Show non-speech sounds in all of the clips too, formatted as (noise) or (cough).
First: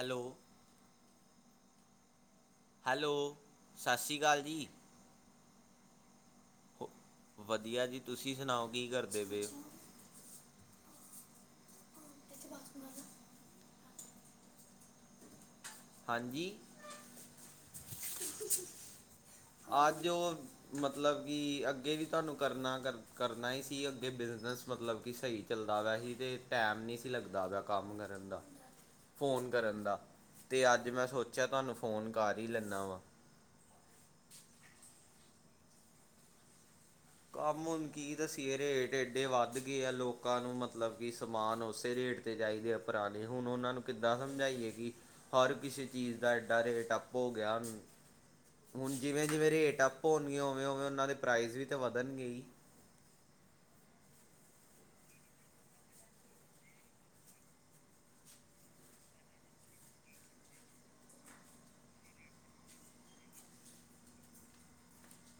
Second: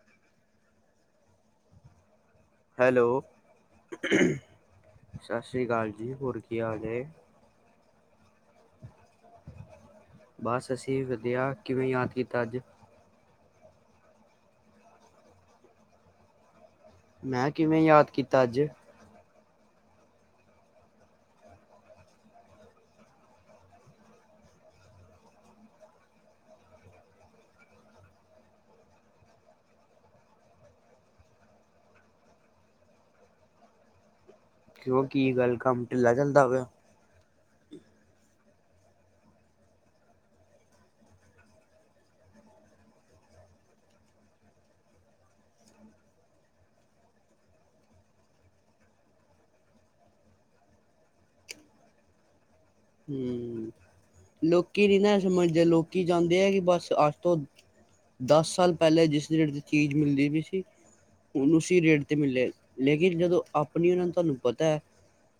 Hello. Hello ਸ਼੍ਰੀ ਸਤਿ ਅਕਾਲ ਜੀ ਸ਼੍ਰੀ ਅਕਾਲ ਜੀ ਹੋਰ ਕੀ ਹਾਲ ਹੋ ਐ? ਵਧੀਆ ਜੀ ਤੁਸੀਂ ਸੁਣਾਓ ਕੀ ਕਰਦੇ ਪਏ ਹੋ? ਬਸ ਅਸੀਂ ਵਧੀਆ, ਕਿਵੇਂ ਯਾਦ ਕੀਤਾ ਅੱਜ? ਹਾਂਜੀ? ਮੈਂ ਕਿਵੇਂ ਯਾਦ ਕੀਤਾ ਅੱਜ? ਆੱਜ ਔ- ਮਤਲਬ ਕਿ ਅੱਗੇ ਵੀ ਤੁਹਾਨੂੰ ਕਰਨਾ ਕਰ ਕਰਨਾ ਹੀ ਸੀ ਅੱਗੇ ਬਿਜ਼ਨਸ ਮਤਲਬ ਕਿ ਸਹੀ ਚੱਲਦਾ ਵੇਆ ਸੀ ਤੇ ਟਾਈਮ ਨਹੀਂ ਸੀ ਲੱਗਦਾ ਵੇਆ ਕੰਮ ਕਰਨ ਦਾ, ਫੋਨ ਕਰਨ ਦਾ। ਤੇ ਅੱਜ ਮੈਂ ਸੋਚਿਆ ਤੁਹਾਨੂੰ ਫੋਨ ਕਰ ਹੀ ਲੈਂਨਾ ਵਾਂ। ਕਿਉਂ ਕੀ ਗੱਲ ਕੰਮ ਢਿੱਲਾ ਚੱਲਦਾ ਪੇਆ? ਕੰਮ ਹੁਣ ਕੀ ਦੱਸੀਏ ਰੇਟ ਏਡੇ ਵੱਧ ਗਏ ਆ ਲੋਕਾਂ ਨੂੰ ਮਤਲਬ ਕਿ ਸਮਾਨ ਉਸੇ ਰੇਟ ਤੇ ਚਾਹੀਦੇ ਆ ਪੁਰਾਣੇ ਹੁਣ ਉਹਨਾਂ ਨੂੰ ਕਿੱਦਾਂ ਸਮਝਾਈਏ ਕਿ ਹਰ ਕਿਸੇ ਚੀਜ਼ ਦਾ ਐਡਾ ਰੇਟ ਅੱਪ ਹੋ ਗਿਆ ਹੁਨ। ਹੁਣ ਜਿਵੇਂ- ਜਿਵੇਂ ਰੇਟ ਅੱਪ ਹੋਣਗੇ ਉਵੇਂ- ਉਵੇਂ ਉਹਨਾਂ ਦੇ ਪ੍ਰਾਈਜ਼ ਵੀ ਤੇ ਵਧਣਗੇ ਹੀ। ਹੂੰ ਲੋਕੀ ਨੀ ਨਾ ਸਮਝ ਦੇ ਲੋਕੀ ਚਾਹੁੰਦੇ ਆ ਕਿ ਬਸ ਅੱਠ ਤੋਂ ਦਸ ਸਾਲ ਪਹਿਲੇ ਜਿਸ ਰੇਟ ਦੀ ਚੀਜ਼ ਮਿਲਦੀ ਵੀ ਸੀ। ਹੁਨ ਉਸੀ ਰੇਟ ਤੇ ਮਿਲੇ ਲੇਕਿਨ ਜਦੋਂ ਆਪਣੀ ਉਹ ਨੂੰ ਤੁਹਾਨੂੰ ਪਤਾ ਹੈ।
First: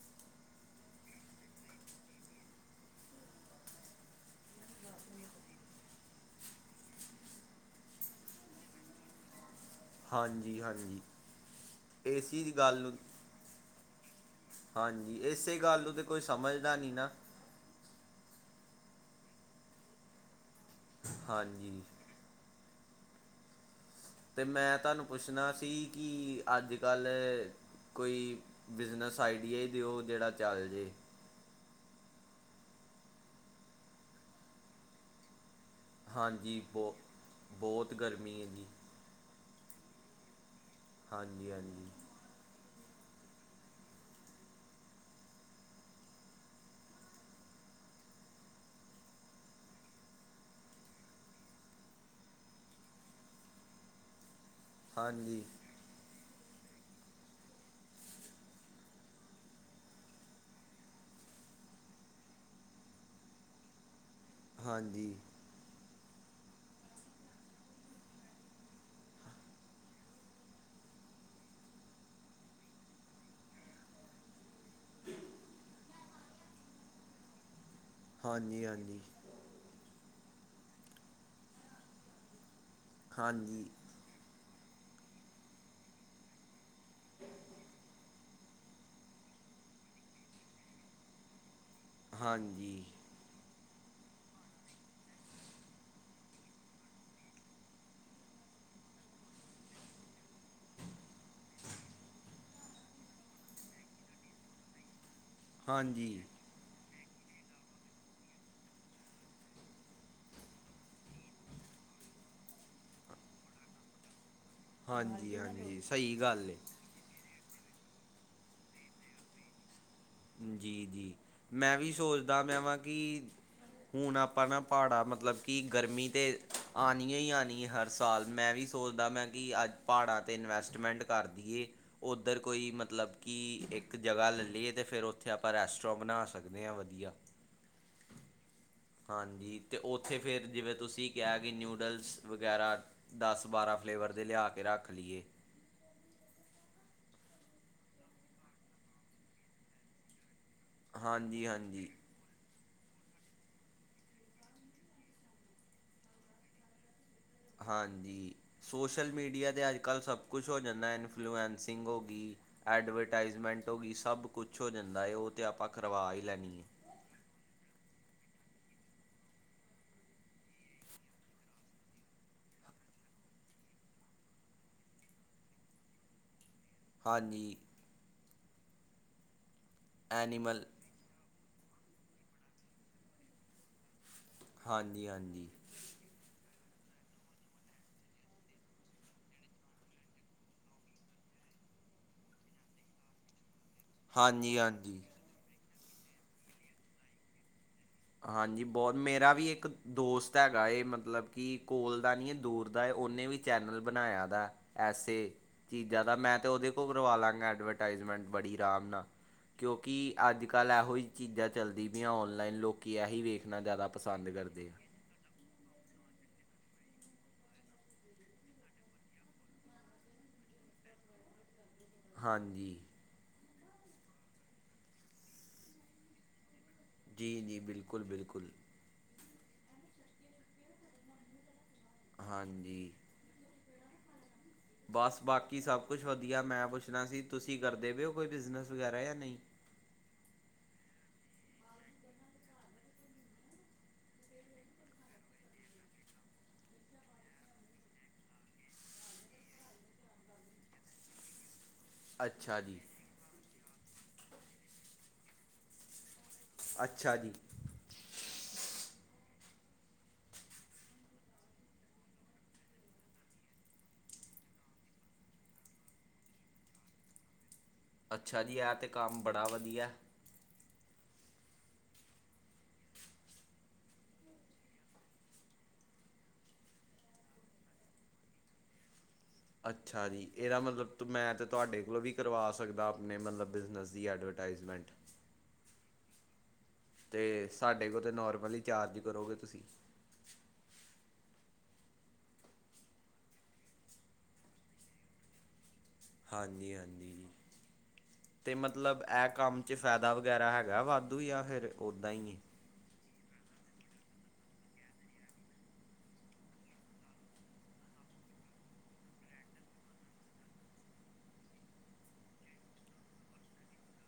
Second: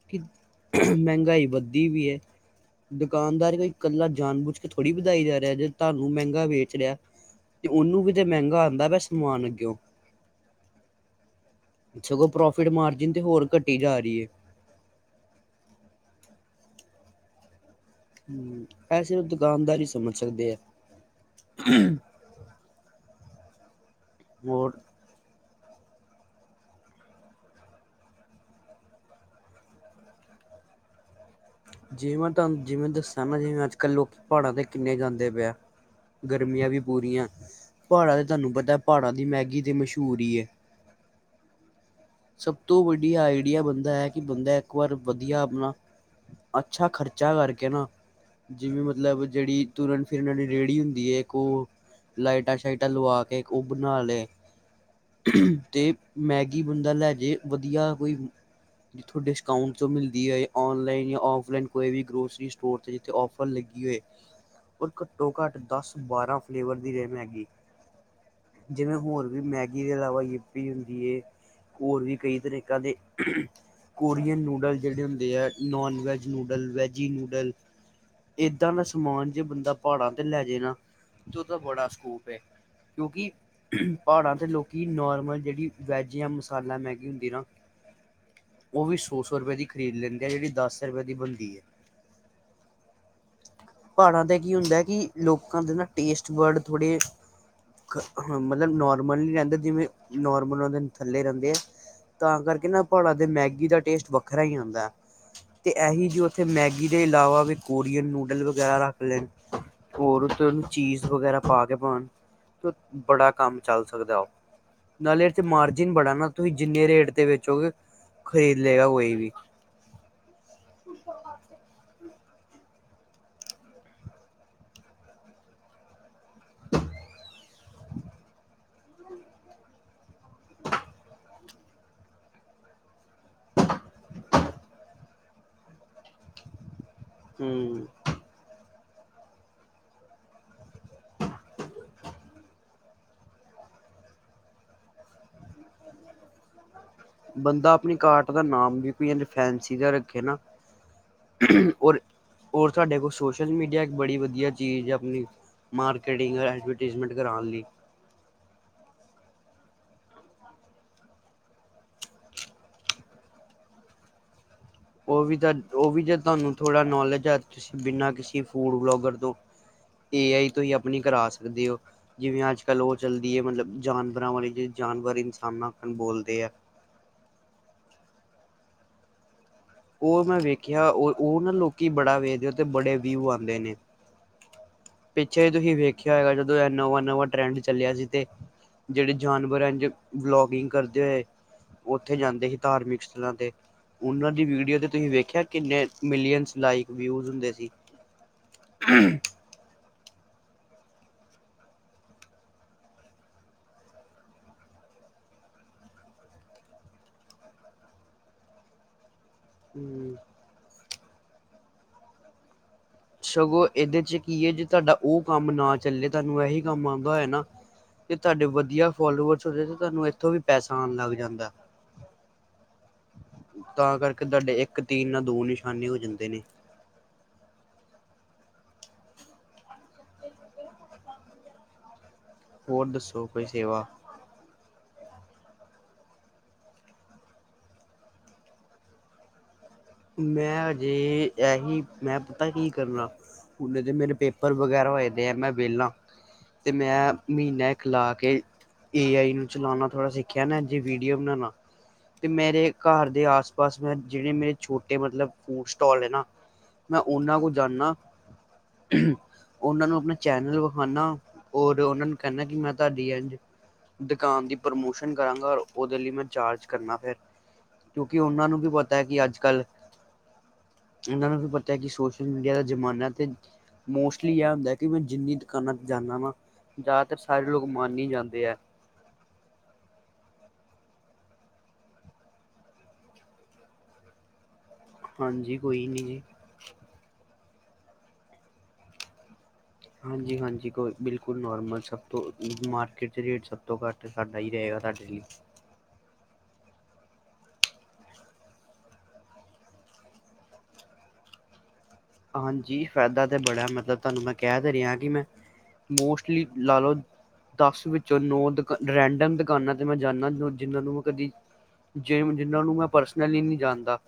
ਕਿ ਮਹਿੰਗਾਈ ਵੱਧਦੀ ਵੀ ਹੈ। ਦੁਕਾਨਦਾਰ ਕੋਈ ਇਕੱਲਾ ਜਾਣ ਬੁਝ ਕੇ ਥੋੜੀ ਵਧਾਈ ਜਾ ਰਿਹਾ ਜੇ ਤੁਹਾਨੂੰ ਮਹਿੰਗਾ ਵੇਚ ਰਿਹਾ ਤੇ ਉਹਨੂੰ ਵੀ ਤਾਂ ਮਹਿੰਗਾ ਆਉਂਦਾ ਵੇਆ ਸਮਾਨ ਅੱਗੇਔ। ਹਾਂਜੀ- ਹਾਂਜੀ। ਸਗੋਂ ਇਸੀ ਦੀ ਪ੍ਰੋਫਿਟ ਗੱਲ ਨੂੰ ਮਾਰਜਿਨ ਤੇ ਹੋਰ ਘੱਟੀ ਜਾ ਰਹੀ ਹੈ। ਹਾਂਜੀ। ਇਸੇ ਗੱਲ ਨੂੰ ਤਾਂ ਕੋਈ ਸਮਝਦਾ ਨਹੀਂ ਨਾ। ਹੂ, ਐਸੇ ਉਹ ਦੁਕਾਨਦਾਰ ਹੀ ਸਮਝ ਸਕਦੇ ਆ। ਹਾਂਜੀ। ਅਤੇ ਮੈਂ ਹੋਰ ਤੁਹਾਨੂੰ ਪੁੱਛਣਾ ਸੀ ਕਿ ਅੱਜ ਕੱਲ੍ਹ ਕੋਈ ਬਿਜ਼ਨਸ ਆਈਡੀਆ ਹੀ ਦਿਓ ਜਿਹੜਾ ਚੱਲ ਜੇ। ਜਿਵੇੈਂ ਤੁਹਾਨੂੰ ਜਿਵੇਂ ਦੱਸਾਂ ਨਾ ਜਿਵੇਂ ਅੱਜ ਕੱਲ੍ਹ ਲੋਕ ਪਹਾੜਾਂ ਤੇ ਕਿੰਨੇ ਜਾਂਦੇ ਪਏ। ਹਾਂਜੀ ਗਰਮੀਆਂ ਵੀ ਬਹੁ ਪੂਰੀਆਂ। ਬਹੁਤ ਪਹਾੜਾਂ ਤੇ ਗਰਮੀ ਹੈ ਤੁਹਾਨੂੰ ਜੀ ਪਤਾ ਪਹਾੜਾਂ ਦੀ ਮੈਗੀ ਤੇ ਮਸ਼ਹੂਰ ਹੀ ਹੈ। ਹਾਂਜੀ- ਹਾਂਜੀ। ਸਭ ਤੋਂ ਵੱਡੀ ਆਈਡੀਆ ਬੰਦਾ ਹੈ ਕਿ ਬੰਦਾ ਇੱਕ ਵਾਰ ਵਧੀਆ ਆਪਣਾ ਅੱਛਾ ਖ਼ਰਚਾ ਕਰਕੇ ਨਾ ਜਿਵੇਂ ਮਤਲਬ ਜਿਹੜੀ ਤੁਰਨ ਫਿਰਣ ਇਹਨਾਂ ਦੀ ਰੇਹੜੀ ਹੁੰਦੀ ਹੈ ਇੱਕ ਉਹ। ਲਾਈਟਾਂ- ਸ਼ਾਈਟਾਂ ਲਵਾ ਕੇ ਉਹ ਬਣਾ ਲਏ ਹਾਂਜੀ ਤੇ ਮੈਗੀ ਬੰਦਾ ਲੈ ਜੇ ਵਧੀਆ ਕੋਈ। ਜਿੱਥੋਂ ਡਿਸਕਾਊਂਟਚ ਮਿਲਦੀ ਹੈ ਔਨਲਾਈਨ ਜਾਂ ਔਫਲਾਈਨ ਕੋਈ ਵੀ ਗਰੋਸਰੀ ਸਟੋਰ ' ਜਿੱਥੇ ਔਫ ਲ ਲੱਗੀ ਹੋਏ ਹਾਂਜੀ ਘੱਟੋ- ਘੱਟ, ਦਸ -ਬਾਰਾਂ ਫਲੇਵਰ ਦੀ ਰਹੇ ਮੈਗੀ। ਜਿਵੇਂ ਹੋਰ ਵੀ ਮੈਗੀ ਦੇ ਇਲਾਵਾ ਯਪੀ ਹੁੰਦੀ ਹੈ। ਹੋਰ ਵੀ ਕਈ ਤਰੀਕਾ ਦੇ, ਕੋਰੀਅਨ ਨ ਜਿਹੜੇ ਹੁੰਦੇ ਆ non veg noodle, veggie noodle ਹਾਂਜੀ ਏਦਾਂ ਦਾ ਹਾਂਜੀ ਸਮਾਨ ਜੇ ਬੰਦਾ ਪਹਾੜਾਂ 'ਤੇ ਲੈ ਜਾਣਾ, ਤਾਂ ਉਹਦਾ ਬੜਾ ਸਕੋਪ ਹੈ ਕਿਉਂਕਿ ਹਾਂਜੀ ਪਹਾੜਾਂ ਦੇ ਲੋਕਾਂ ਨੋਰਮਲ ਜਹੜੀ ਵੈੱਜ ਜਾਂ ਮਸਾਲਾ ਮੈਗੀ ਹੁੰਦੀ ਨਾ ਉਹ ਵੀ ਸੋ- ਸੋ ਰੁਪਏ ਦੀ ਖਰੀਦ ਲੈਂਦੇ ਆ ਜਿਹੜੀ ਦਸ ਰੁਪਏ ਦੀ ਬਣਦੀ ਹੈ। ਹਾਂਜੀ। ਪਹਾੜਾਂ ਤੇ ਕੀ ਹੁੰਦਾ ਕਿ ਲੋਕਾਂ ਦੇ ਨਾ ਟੇਸਟ ਵਰਡ ਥੋੜ੍ਹੇ ਹ ਮਤਲਬ ਨੋਰਮਲ ਹੀ ਰਹਿੰਦਾ ਜਿਵੇਂ, ਨੋਰਮਲ ਉਹਦੇ ਥੱਲੇ ਰਹਿੰਦੇ ਆ। ਤਾਂ ਕਰਕੇ ਨਾ ਪਹਾੜਾਂ ਦੇ ਮੈਗੀ ਦਾ ਟੇਸਟ ਵੱਖਰਾ ਹੀ ਆਉਂਦਾ ਹੈ। ਤੇ ਇਹੀ ਜੀ ਹਾਂਜੀ ਉਥੇ ਅਤੇ ਮੈਗੀ ਦੇ ਇਲਾਵਾ ਵੀ ਕੋਰੀਅਨ ਨੂਡਲ ਵਗੈਰਾ ਰੱਖ ਲੈਣ। ਹੋਰ ਚੀਸ਼ ਵਗੈਰਾ ਪਾ ਕੇ ਪਾਉਣ ਤੇ ਬੜਾ ਕੰਮ ਚੱਲ ਸਕਦਾ ਉਹ। ਨਾਲੇ ਹਾਂਜੀ ਇਥੇ -ਹਾਂਜੀ। ਮਾਰਜਿਨ ਬੜਾ ਸਹੀ ਨਾ ਗੱਲ ਤੁਸੀਂ ਏ ਜਿੰਨੇ ਰੇਟ ਤੇ ਵੇਚੋਗੇ, ਖਰੀਦ ਲਏਗਾ ਕੋਈ ਵੀ। ਜੀ- ਜੀ, ਮੈਂ ਵੀ ਸੋਚਦਾ ਮੈਂ ਵਾਂ ਕਿ ਹੁਣ ਆਪਾਂ ਨਾ ਪਹਾੜਾਂ ਮਤਲਬ ਕਿ ਗਰਮੀ ਤਾਂ ਆਉਣੀਆਂ ਹੀ ਆਉਣੀ ਹਰ ਸਾਲ ਮੈਂ ਵੀ ਸੋਚਦਾ ਮੈਂ ਕਿ ਅੱਜ ਪਹਾੜਾਂ 'ਤੇ ਇਨਵੈਸਟਮੈਂਟ ਕਰਦੀਏ। ਉੱਧਰ ਕੋਈ ਮਤਲਬ ਕਿ ਇੱਕ ਜਗ੍ਹਾ ਲੈ ਲਈਏ ਤਾਂ ਫਿਰ ਉੱਥੇ ਆਪਾਂ ਰੈਸਟੋਾਂ ਬਣਾ ਸਕਦੇ ਹਾਂ ਵਧੀਆ। ਹੂ ਹਾਂਜੀ। ਅਤੇ ਉੱਥੇ ਫਿਰ ਜਿਵੇਂ ਤੁਸੀਂ ਕਿਹਾ ਕਿ ਨਿਊਡਲਸ ਵਗੈਰਾ ਦਸ -ਬਾਰਾਂ ਫਲੇਵਰ ਦੇ ਲਿਆ ਕੇ ਰੱਖ ਲਈਏ। ਬੰਦਾ ਆਪਣੀ ਕਾਰਟ ਦਾ ਨਾਮ ਵੀ ਕੋਈ ਫਸੀ ਰੱਖੇ ਨਾ। ਹਾਂਜੀ ਹਾਂਜੀ ਹੋ ਹੋਰ ਸਾਡੇ ਕੋਲ ਸੋਸ਼ਲ ਮੀਡੀਆ ਇੱਕ ਬੜੀ ਵਧੀਆ ਚੀਜ਼ ਆਪਣੀ ਮਾਰਕੀਟਿੰਗ। ਪਲੈਸਮੈਂਟ ਕਰਣਾ ਲੀ। ਹਾਂਜੀ। ਸੋਸ਼ਲ ਮੀਡੀਆ 'ਤੇ ਅੱਜ ਕੱਲ੍ਹ ਸਭ ਕੁਛ ਹੋ ਜਾਂਦਾ ਇਨਫਲੂਐਂਸਿੰਗ ਹੋ ਗਈ। ਐਡਵਰਟਾਈਜ਼ਮੈਂਟ ਹੋ ਗਈ ਸਭ ਕੁੱਛ ਹੋ ਜਾਂਦਾ। ਹੈ ਉਹ ਵੀ ਤਾਂ ਆਪਾਂ ਉਹ ਵੀ ਕਰਵਾ ਜੇ ਹੀ ਤੁਹਾਨੂੰ ਲੈਣੀ ਹੈ ਥੋੜਾ ਨੋਲੇਜ ਆ ਤੁਸੀਂ ਬਿਨਾਂ ਕਿਸੇ ਫੂਡ ਬਲੋਗਰ ਤੋਂ ਏ ਆਈ ਤੁਸੀਂ ਆਪਣੀ ਕਰਾ ਸਕਦੇ ਹੋ। ਜਿਵੇਂ ਅੱਜ ਕੱਲ ਉਹ ਚੱਲਦੀ ਹੈ ਮਤਲਬ ਜਾਨਵਰਾਂ ਵਾਲੇ ਜੇ ਜਾਨਵਰ ਇਨਸਾਨਾ ਅਖਣ ਬੋਲਦੇ ਹੈ। ਹਾਂਜੀ। ਉਹ ਮੈਂ ਐਨੀਮਲ ਵੇਖਿਆ, ਉਹ- ਉਹ ਨਾ ਲੋਕੀ ਬੜਾ ਵੇਖਦੇ ਹੈ ਤੇ ਬੜੇ ਵਿਊ ਆਉਂਦੇ ਨੇ। ਹਾਂਜੀ ਪਿੱਛੇ ਹਾਂਜੀ ਹੀ ਤੁਸੀਂ ਵੇਖਿਆ ਹੋਗਾ ਜਦੋਂ ਇਹ ਨਵਾਂ- ਨਵਾਂ ਟਰੈਂਡ ਚੱਲਿਆ ਸੀ ਤੇ ਜਿਹੜੇ ਜਾਨਵਰ ਹੈ ਬਲੋਗਿੰਗ ਕਰਦੇ ਹੋਏ। ਉੱਥੇ ਜਾਂਦੇ ਸੀ ਧਾਰਮਿਕ ਸਥਲਾਂ ਤੇ ਉਹਨਾਂ ਦੀ ਹਾਂਜੀ ਵੀੜ- ਹਾਂਜੀ ਵੇਖਿਆ ਕਿੰਨੇ ਮਿਲੀਅਨ ਲਾਇਕ ਵਿਊਜ ਹੁੰਦੇ ਸੀ। ਹਾਂਜੀ ਬਹੁਤ, ਮੇਰਾ ਵੀ ਇੱਕ- ਦੋਸਤ ਹੈਗਾ ਹੈ। ਮਤਲਬ ਕਿ ਕੋਲ ਦਾ ਨਹੀਂ ਹੈ, ਦੂਰ ਦਾ ਉਹਨੇ ਵੀ ਚੈਨਲ ਬਣਾਇਆ ਦਾ। ਐਸੇ ਚੀਜ਼ਾਂ ਦਾ, ਮੈਂ ਤਾਂ ਉਹਦੇ ਕੋਲ ਕਰਵਾ ਲਾਂਗਾ ਐਡਵਰਟਾਈਜ਼ਮੈਂਟ ਬੜੀ ਆਰਾਮ ਨਾਲ। ਕਿਉਂਕਿ, ਅੱਜ ਕੱਲ ਇਹੋ ਜਿ ਚੀਜ਼ਾਂ ਚੱਲਦੀ ਪਿਆਂ ਔਨਲਾਈਨ ਲੋਕ ਕਿ ਆਹੀ ਵੇਖਣਾ ਸਗੋਂ ਜ਼ਿਆਦਾ ਇਹਦੇ ਚ ਪਸੰਦ ਕੀ ਹੈ ਜੇ ਕਰਦੇ ਆ। ਤੁਹਾਡਾ ਉਹ ਕੰਮ ਨਾ ਚੱਲੇ, ਤੁਹਾਨੂੰ ਇਹੀ ਕੰਮ ਆਉਂਦਾ ਹੋਏ ਨਾ ਤੇ ਤੁਹਾਡੇ ਵਧੀਆ ਫੋਲੋਵਰਸ ਦੇ ਤੁਹਾਨੂੰ ਇੱਥੋਂ ਵੀ ਪੈਸਾ ਆਉਣ ਲੱਗ ਜਾਂਦਾ। ਹਾਂਜੀ। ਤਾਂ ਕਰਕੇ ਤੁਹਾਡੇ ਇੱਕ ਤੀਨ ਨਾਲ ਦੋ ਨਿਸ਼ਾਨੇ ਹੋ ਜਾਂਦੇ ਨੇ। ਜੀ- ਜੀ, ਬਿਲਕੁਲ- ਬਿਲਕੁਲ। ਹੋਰ ਹਾਂਜੀ ਦੱਸੋ ਕੋਈ ਸੇਵਾ? ਬਸ ਬਾਕੀ ਸਭ ਕੁਛ ਵਧੀਆ ਮੈਂ ਪੁੱਛਣਾ ਸੀ ਤੁਸੀਂ ਕਰਦੇ ਪਏ ਹੋ ਕੋਈ ਬਿਜ਼ਨਸ ਵਗੈਰਾ ਯਾ ਨਹੀਂ। ਮੈਂ ਅਜੇ ਐਹੀ ਮੈਂ ਪਤਾ ਕੀ ਕਰਨਾ ਹੁਨ ਦੇ ਮੇਰੇ ਪੇਪਰ ਵਗੈਰਾ ਹੋਏ ਪਏ ਆ ਮੈਂ ਵਿਹਲਾ। ਤੇ ਮੈਂ ਮਹੀਨਾ ਇੱਕ ਲਾ ਕੇ ਏ ਆਈ ਨੂੰ ਚਲਾਉਣਾ ਥੋੜਾ ਸਿੱਖਿਆ ਨਾ, ਇਂਝ ਵੀਡੀਓ ਬਣਾਉਵਾ। ਤੇ ਅੱਛਾ ਮੇਰੇ ਜੀ ਘਰ ਦੇ ਆਸ- ਪਾਸ ਜਿਹੜੇ ਮੇਰੇ ਛੋਟੇ ਮਤਲਬ ਫੂਡ ਸਟਾਲ ਨੇ ਨਾ ਮੈਂ ਅੱਛਾ ਜੀ ਓਨਾਂ ਕੋ ਜਾਂਨਾ ਉਹਨਾਂ ਨੂੰ ਆਪਣਾ ਚੈਨਲ ਵਿਖਾਉਣਾ, ਔਰ ਉਹਨਾਂ ਨੂੰ ਕਹਿਣਾ ਕਿ ਮੈਂ ਤੁਹਾਡੀ ਇ ਦੁਕਾਨ ਦੀ ਪ੍ਰਮੋਸ਼ਨ ਕਰਾਂਗਾ ਰ ਉਹਦੇ ਲਈ ਮੈਂ ਚਾਰਜ ਕਰਨਾ ਫੇਰ ਕਿਉਂਕਿ, ਅੱਛਾ ਉਹਨਾਂ ਜੀ ਨੂੰ ਵੀ ਇਹ ਤੇ ਪਤਾ ਹੈ ਕੰਮ ਕਿ ਅੱਜ ਬੜਾ ਵਧੀਆ ਇਹਨਾਂ ਨੂੰ ਵੀ ਪਤਾ ਕਿ ਸੋਸ਼ਲ ਮੀਡੀਆ ਦਾ ਜ਼ਮਾਨਾ ਤੇ ਮੋਸਟਲੀ ਇਹ ਹੁੰਦਾ ਕਿ ਮੈਂ ਜਿੰਨੀ ਦੁਕਾਨਾਂ ਤੇ ਜਾਂਨਾ ਵਾ ਜ਼ਿਆਦਾਤਰ ਸਾਰੇ ਲੋਕ ਮਨ ਹੀ ਜਾਂਦੇ ਹੈ। ਅੱਛਾ ਜੀ ਇਹਦਾ ਮਤਲਬ ਮੈਂ ਤਾਂ ਤੁਹਾਡੇ ਕੋਲੋਂ ਵੀ ਕਰਵਾ ਸਕਦਾ ਆਪਣੇ ਮਤਲਬ ਬਿਜ਼ਨਸ ਦੀ ਐਡਵਰਟਾਈਜ਼ਮੈਂਟ। ਹਾਂਜੀ ਕੋਈ ਨਹੀਂ ਜੀ। ਤੇ ਸਾਡੇ ਕੋਲ ਤਾਂ ਨੋਰਮਲੀ ਈ ਚਾਰਜ ਕਰੋਗੇ ਤੁਸੀਂ। ਹਾਂਜੀ- ਹਾਂਜੀ ਕੋ ਬਿਲਕੁਲ ਨੋਰਮਲ ਸਭ ਤੋਂ ਮਾਰਕੀਟ 'ਚ ਰੇਟ ਸਭ ਤੋਂ ਘੱਟ। ਸਾਡਾ ਹੀ ਰਹੇਗਾ ਤਾਡੇ ਲਈ। ਹਾਂਜੀ- ਹਾਂਜੀ। ਤੇ ਮਤਲਬ ਇਹ ਕੰਮ ਚ ਫਾਇਦਾ ਵਗੈਰਾ ਹੈਗਾ ਵਾਧੂ ਯਾ ਫੇਰ ਉਦਾਂ ਹੀ। ਹੈ? ਹਾਂਜੀ ਫਾਇਦਾ ਤਾਂ ਬੜਾ ਮਤਲਬ ਤੁਹਾਨੂੰ ਮੈਂ ਕਹਿ ਦੇ ਰਿਹਾ ਕਿ ਮੈਂ ਮੋਸਟਲੀ ਲਾ ਲਓ ਦਸ ਵਿੱਚੋਂ ਨੌ ਦੁਕ ਰੈਂਡਮ ਦੁਕਾਨਾਂ ਤੇ ਮੈਂ ਜਾਂਦਾ ਜਿਹਨਾਂ ਨੂੰ ਮੈਂ ਕਦੀ ਜਿਵੇਂ ਜਿਨਾਂ ਨੂੰ ਮੈਂ ਪਰਸਨਲੀ ਨਹੀਂ ਜਾਣਦਾ।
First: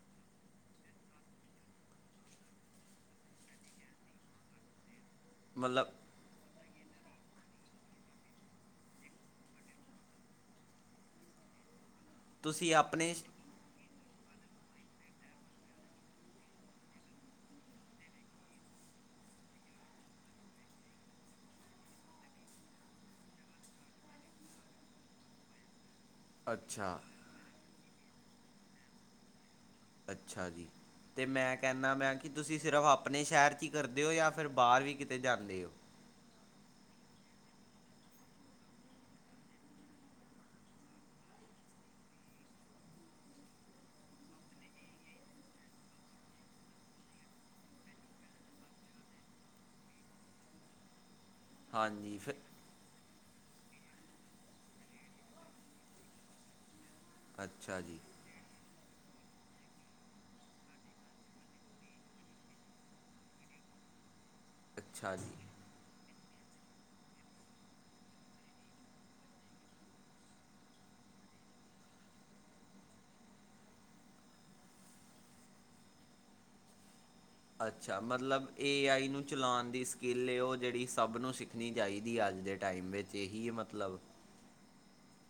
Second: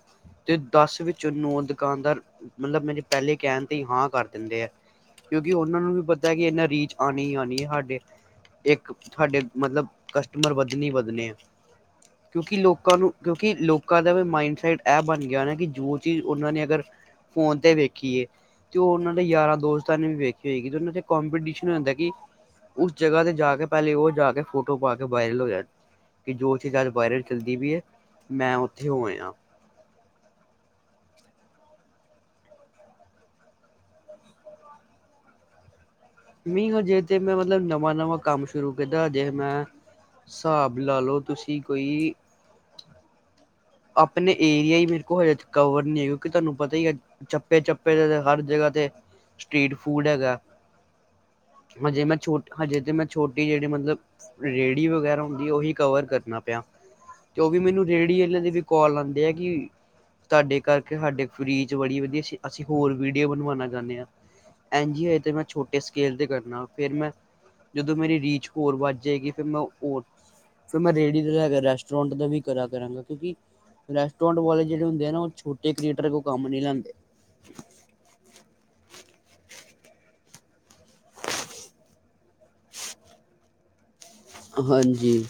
ਤੇ ਦਸ ਵਿੱਚ ਨੌ ਦੁਕਾਨਦਾਰ ਮਤਲਬ, ਮੇਰੇ ਪਹਿਲੇ ਕਹਿਣ ਤੇ ਹਾਂ ਕਰ ਦਿੰਦੇ ਆ। ਕਿਉਂਕਿ ਉਹਨਾਂ ਮਤਲਬ ਨੂੰ ਵੀ ਦ ਕਿ ਇਨਾ ਰੀਚ ਆਉਣੀ- ਆਉਣੀ ਹੈ। ਸਾਡੇ ਇੱਕ ਤੁਹਾਡੇ ਮਤਲਬ ਕਸਟਮਰ ਵੱਧਣੇ- ਵੱਧਣੇ ਆ। ਕਿਉਂਕਿ, ਤੁਸੀਂ ਲੋਕਾਂ ਨੂੰ ਆਪਣੇ ਕਿਉਂਕਿ ਲੋਕਾਂ ਦਾ ਵੀ ਮਾਇੰਡਸੈਟ ਇਹ ਬਣ ਗਿਆ ਨਾ ਕਿ ਜੋ ਚੀਜ਼ ਉਹਨਾਂ ਨੇ ਅਗਰ ਫੋਨ ਤੇ ਵੇਖੀਏ। ਤੇ ਉਹ ਉਹਨਾਂ ਦੇ ਯਾਰਾਂ- ਦੋਸਤਾਂ ਨੇ ਵੀ ਵੇਖੀ ਹੋਏ ਉਹਨਾਂ ਕਂਪੀਟੀਸ਼ਨ ਹੁੰਦਾ ਕਿ ਉਸ ਜਗ੍ਹਾ ਤੇ ਜਾ ਕੇ ਪਹਿਲੇ ਉਹ ਜਾ ਕੇ ਫੋਟੋ ਪਾ ਕੇ ਵਾਇਰਲ ਹੋ ਜਾਂ ਕਿ ਜੋ ਚੀਜ਼ ਅੱਜ ਅੱਛਾ ਵਾਇਰਲ ਚੱਲਦੀ ਵੀ ਹੈ, ਮੈਂ ਉੱਥੇ ਹੋਏ ਹ ਅੱਛਾ ਜੀ। ਅਤੇ ਮੈਂ ਕਹਿੰਦਾ ਮੈਂ ਕਿ ਤੁਸੀਂ ਸਿਰਫ ਆਪਣੇ ਸ਼ਹਿਰ 'ਚ ਹੀ ਕਰਦੇ ਹੋ ਜਾਂ ਫਿਰ ਬਾਹਰ ਵੀ ਕਿਤੇ ਜਾਂਦੇ ਹੋ। ਮੀ ਹਜੇ ਤੇ ਮੈਂ ਮਤਲਬ ਨਵਾਂ -ਨਵਾਂ ਕੰਮ ਸ਼ੁਰੂ ਕੀਤਾ। ਹਜੇ ਮੈਂ ਹਿਸਾਬ ਲਾ ਲਓ ਤੁਸੀਂ ਕੋਈ ਆਪਣੇ ਏਰੀਆ ਹੀ ਮੇਰੇ ਕੋਲ ਹਜੇ ਕਵਰ ਨ ਹੈ, ਕਿਉਂਕਿ ਤੁਹਾਨੂੰ ਪਤਾ ਹੀ ਹੈ ਚੱਪੇ- ਚੱਪੇ ਤੇ ਹਰ ਜਗ੍ਹਾ ਤੇ, ਸਟ੍ਰਰੀਟ ਫੂਡ ਹੈਗਾ। ਮ ਜੇ ਹਾਂਜੀ ਮੈਂ ਫਿਰ ਛੋਟ ਹਜੇ ਤੇ ਮੈਂ ਛੋਟੀ ਜਿਹੜੀ ਮਤਲਬ, ਰੇਹੜੀ ਵਗੈਰਾ ਹੁੰਦੀ ਉਹੀ ਕਵਰ ਕਰਨਾ ਪਿਆ। ਤੇ ਉਹ ਵੀ ਅੱਛਾ ਮੈਨੂੰ ਜੀ ਰੇਹੜੀ ਇਹਨਾਂ ਦੇ ਵੀ ਕੋਾਲ ਆਉਂਦੇ ਆ ਕਿ ਤੁਹਾਡੇ ਕਰਕੇ ਸਾਡੇ ਫਰੀਜ਼ ਬੜੀ ਵਧੀਆ ਅਸੀਂ ਹੋਰ ਵੀਡੀਓ ਬਣਵਾਉਣਾ ਚਾਹੁੰਦੇ ਹਾਂ। ਐਨ ਜੀ ਏ ਮੈਂ ਛਟ ਸਕੇਲ ਤੇ ਕਰਨਾ, ਫਿਰ ਮੈਂ ਜਦੋਂ ਮੇਰੀ ਰੀਚ ਹੋਰ ਵੱਧ ਜਾਵੇਗੀ ਫਿਰ ਮੈਂ ਹੋ ਫਿਰ ਮੈਂ ਰੇੜਡੀ ਦਾ ਲ ਰੈਸਟੋਰੈਂਟ ਦਾ ਵੀ ਕਰਾ ਕਰਾਂਗਾ ਕਿਉਂਕਿ ਰੈਸਟੋੈਂਟ ਵਾਲੇ ਜਿਹੜੇ ਹੁੰਦੇ ਆ ਨਾ ਉਹ ਛੋਟੇ ਕੀਟਰਰ ਕੋ ਕੰਮ ਨਹੀਂ ਲੈਂਦੇ। ਅੱਛਾ। ਮਤਲਬ ਏ ਆਈ ਨੂੰ ਚਲਾਉਣ ਦੀ ਸਕਿੱਲ ਉਹ ਜਿਹੜੀ ਸਭ ਨੂੰ ਸਿੱਖ ਰੱਖਣੀ ਚਾਹੀਦੀ ਅੱਜ ਦੇ ਟਾਈਮ ਵਿੱਚ ਇਹਹੀ ਮਤਲਬ ਹਾਂਜੀ।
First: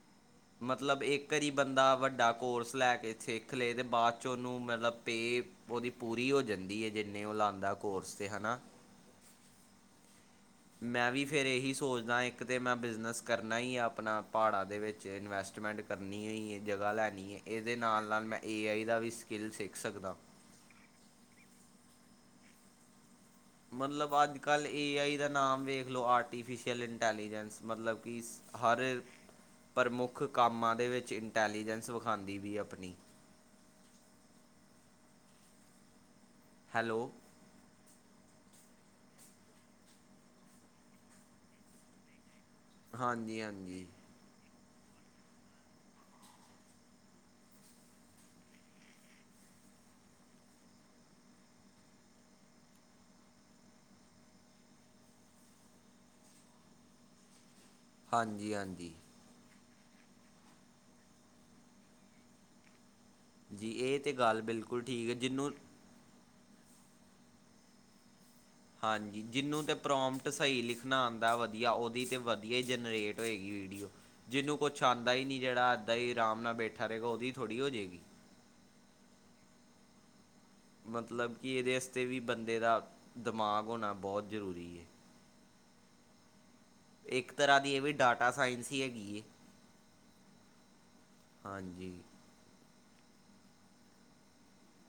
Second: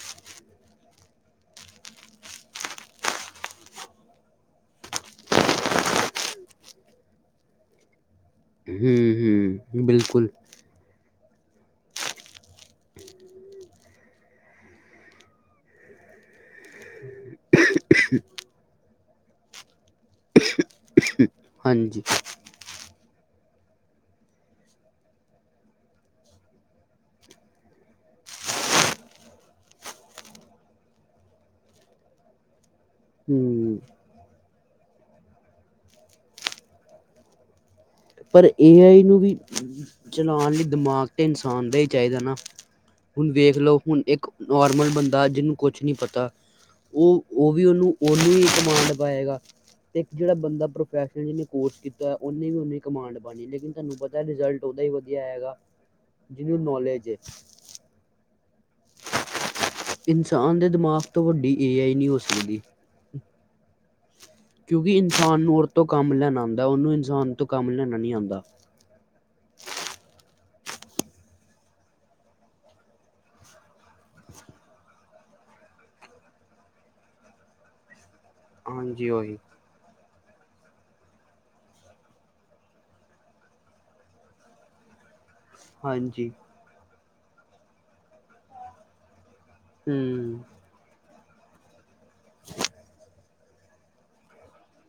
ਮਤਲਬ ਇੱਕ ਵਾਰੀ ਬੰਦਾ ਵੱਡਾ ਕੋਰਸ ਲੈ ਕੇ ਸਿੱਖ ਲਏ ਅਤੇ ਬਾਅਦ 'ਚ ਉਹਨੂੰ ਮਤਲਬ ਪੇ ਉਹਦੀ ਪੂਰੀ ਹੋ ਜਾਂਦੀ ਹੈ ਜਿੰਨੇ ਉਹ ਲਾਉਂਦਾ ਕੋਰਸ ਤੇ ਹੈਨਾ। ਹੂ- ਹੂ, ਬਿਲਕੁਲ ਮੈਂ ਵੀ ਫਿਰ ਇਹੀ ਸੋਚਦਾ ਇੱਕ ਤਾਂ ਮੈਂ ਬਿਜਨਸ ਕਰਨਾ ਹੀ ਆਪਣਾ ਪਹਾੜਾਂ ਦੇ ਵਿੱਚ ਇਨਵੈਸਟਮੈਂਟ ਕਰਨੀ ਹੋਈ ਹੈ ਜਗ੍ਹਾ ਲੈਣੀ ਹੈ, ਇਹਦੇ ਨਾਲ- ਨਾਲ ਮੈਂ ਏ ਆਈ ਦਾ ਵੀ ਸਕਿੱਲ ਸਿੱਖ ਸਕਦਾ। ਹਾਂਜੀ। ਮਤਲਬ ਅੱਜ ਕੱਲ ਏ ਆਈ ਦਾ ਨਾਮ ਵੇਖ ਲਓ ਆਰਟੀਫਿਸ਼ਲ ਇੰਟੈਲੀਜੈਂਸ ਮਤਲਬ ਕਿ ਹਰ, ਪ੍ਰਮੁੱਖ ਕੰਮਾਂ ਦੇ ਵਿੱਚ ਇੰਟੈਲੀਜੈਂਸ ਵਿਖਾਉਂਦੀ ਵੀ ਆਪਣੀ। ਹੂ ਹੈਲੋ, ਪਰ ਏ ਆਈ ਨੂੰ ਵੀ, ਚਲਾਉਣ ਲਈ ਦਿਮਾਗ ਅਤੇ ਇਨਸਾਨ ਦਾ ਹੀ ਚਾਹੀਦਾ ਨਾ। ਹੁਣ ਹਾਂਜੀ ਵੇਖ ਲਓ ਹਾਂਜੀ ਹੁਣ ਇੱਕ ਨੋਰਮਲ ਬੰਦਾ ਜਿਹਨੂੰ ਕੁਛ ਨਹੀਂ ਪਤਾ। ਉਹ- ਉਹ ਵੀ ਉਹਨੂੰ- ਉਹਨੂੰ ਹੀ ਕਮਾਂਡ ਪਏਗਾ। ਤੇ ਇੱਕ ਜਿਹੜਾ ਬੰਦਾ ਪ੍ਰੋਫੈਸ਼ਨਲ ਜਿਹਨੇ ਕੋਰਸ ਕੀਤਾ ਉਹਨੇ ਵੀ ਉਹਨੇ ਕਮਾਂਡ ਪਾਣੀ ਲੇਕਿਨ ਤੁਹਾਨੂੰ ਪਤਾ ਰਿਜਲਟ ਉਦਾ ਹੀ ਵਧੀਆ ਹੈਗਾ। ਜਿਹਨੂੰ ਨੌਲੇਜ ਹੈ। ਹਾਂਜੀ- ਹਾਂਜੀ। ਇਨਸਾਨ ਦੇ ਦਿਮਾਗ ਤੋਂ ਵੱਡੀ ਏ ਆਈ ਨਹੀਂ ਹੋ ਸਕਦੀ। ਜੀ ਇਹ ਤਾਂ ਗੱਲ ਬਿਲਕੁਲ ਕਿਉਂਕਿ ਠੀਕ ਹੈ ਇਨਸਾਨ ਜਿਹਨੂੰ ਨੂੰ ਉਹ ਤੋਂ ਕੰਮ ਲੈਣਾ ਆਉਂਦਾ ਉਹਨੂੰ ਇਨਸਾਨ ਤੋਂ ਕੰਮ ਲੈਣਾ ਨੀ ਆਉਂਦਾ। ਹਾਂਜੀ ਜਿਨੂੰ ਤੇ ਪ੍ਰੋਮਟ ਸਈ ਲਿਖਣਾ ਆਂਦਾ ਵਧੀਆ ਓਦੀ ਤੇ ਵਧੀਆ ਈ ਜਨਰੇਟ ਹੋਏਗੀ ਵੀਡੀਓ। ਜਿਨੂੰ ਕੁਛ ਆਂਦਾ ਈ ਨੀ ਜੜਾ ਇਦਾਂ ਈ ਅਰਾਮ ਨਾਲ ਬੈਠਾ ਰਏਗਾ ਓਦੀ ਥੋੜੀ ਹੋ ਜੇਗੀ। ਹਾਂਜੀ ਓਹੀ। ਮਤਲਬ ਕਿ ਏਦੇ ਅਸਤੇ ਵੀ ਬੰਦੇ ਦਾ ਦਮਾਗ ਹੋਣਾ ਬੋਹੋਤ ਜ਼ਰੂਰੀ ਏ। ਹਾਂਜੀ। ਏੱਕ ਤਰ੍ਹਾਂ ਦੀ ਏ ਵੀ ਡਾਟਾ ਸਾਈਂਸ ਈ ਹੈਗੀ ਏ। ਹੂੰ। ਹਾਂਜੀ।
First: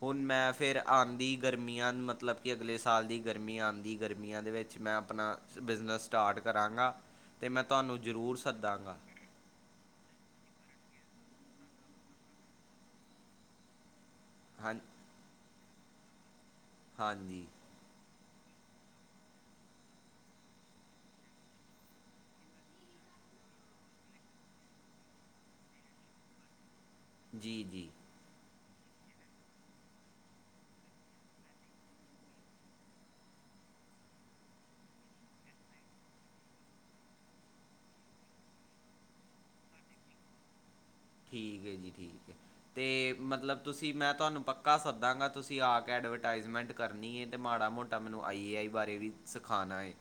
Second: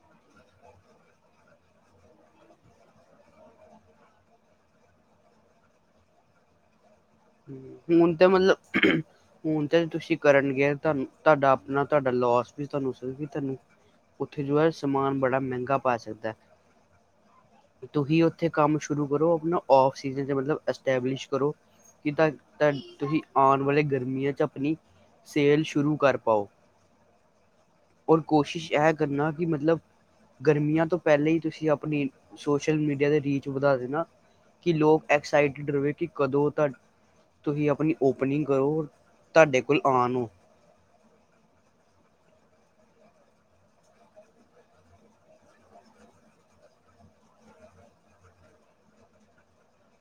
ਹੁਣ ਮੈਂ ਫੇਰ ਆਂਦੀ ਗਰਮੀਆਂ ਮਤਲਬ ਕਿ ਅਗਲੇ ਸਾਲ ਦੀ ਗਰਮੀ ਆਂਦੀ ਗਰਮੀਆਂ ਦੇ ਵਿੱਚ ਮੈਂ ਆਪਣਾ ਬਿਜਨਸ ਸਟਾਰਟ ਕਰਾਂਗਾ ਤੇ ਮੈਂ ਤੁਆਨੂੰ ਹੁਣ ਤੇ ਜਰੂਰ ਸੱਦਾਂਗਾ। ਮਤਲਬ ਹੁਣ ਤੇ ਨੀ ਤੁਸੀ ਕਰਨਗੇ ਤੁਆਨੂੰ ਤਾਡਾ ਆਪਣਾ ਤਾਡਾ ਲੋਸ ਵੀ ਤਾਨੂੰ (unintelligible) ਤਾਨੂੰ ਓਥੇ ਜੋ ਐ ਹਾਂ ਸਮਾਨ ਬੜਾ ਮੈਂਗਾ ਪਾ ਸਕਦੈ। ਹਾਂਜੀ। ਤੇ ਤੁਹੀ ਓਥੇ ਕੰਮ ਸ਼ੁਰੂ ਕਰੋ ਆਪਨਾ ਓਫ ਸੀਜ਼ਨ 'ਚ ਮਤਲਬ ਐੱਸਟੈਬਲਿਸ਼ ਕਰੋ। ਕਿ ਤਦ ਤੰਨ ਤੁਹੀ ਆਣ ਵਾਲੇ ਗਰਮੀਆਂ 'ਚ ਆਪਨੀ ਸੇਲ ਸ਼ੁਰੂ ਕਰ ਪਾਓ। ਜੀ, ਜੀ। ਹੂਨ ਕੋਸ਼ਿਸ਼ ਐਹ ਕਰਨਾ ਕਿ ਮਤਲਬ ਗਰਮੀਆਂ ਤੋਂ ਪੈਲੇ ਈ ਤੁਸੀ ਆਪਣੀ ਸੋਸ਼ਲ ਮੀਡੀਆ ਦੇ ਰੀਚ ਵਧਾ ਦੇਨਾ ਕਿ ਲੋਕ ਐਕਸਾਈਟਿਡ ਰਵੇ ਕਿ ਕਦੋਂ ਤਾਡ ਤੁਹੀ ਆਪਣੀ ਓਪਨਿੰਗ ਕਰੋ, ਤਾਡੇ ਕੋਲ ਆਨ ਓ। ਠੀਕ ਐ ਜੀ, ਠੀਕ ਐ। ਤੇ ਮਤਲਬ ਤੁਸੀ ਮੈਂ ਤੁਆਨੂੰ ਪੱਕਾ ਸੱਦਾਂਗਾ, ਤੁਸੀ ਆ ਕੇ ਐਡਵਰਟਾਈਜ਼ਮੈਂਟ ਕਰਨੀ ਏ ਤੇ ਮਾੜਾ-ਮੋਟਾ ਮੇਨੂੰ ਆਈ ਏ ਆਈ ਬਾਰੇ ਵੀ ਸਿਖਾਣਾ ਏ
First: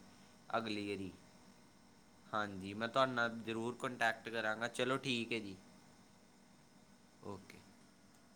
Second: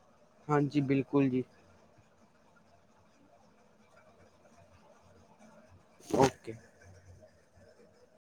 ਹਾਂਜੀ ਅਗਲੀ ਅਰੀ। ਬਿਲਕੁਲ ਜੀ ਹਾਂਜੀ, ਮੈਂ ਤੁਆਡੇ ਨਾਲ ਜਰੂਰ ਕੋਂਟੈਕਟ ਕਰਾਂਗਾ। ਚਲੋ, ਠੀਕ ਐ ਜੀ। ਓਕੇ। ਓਕੇ।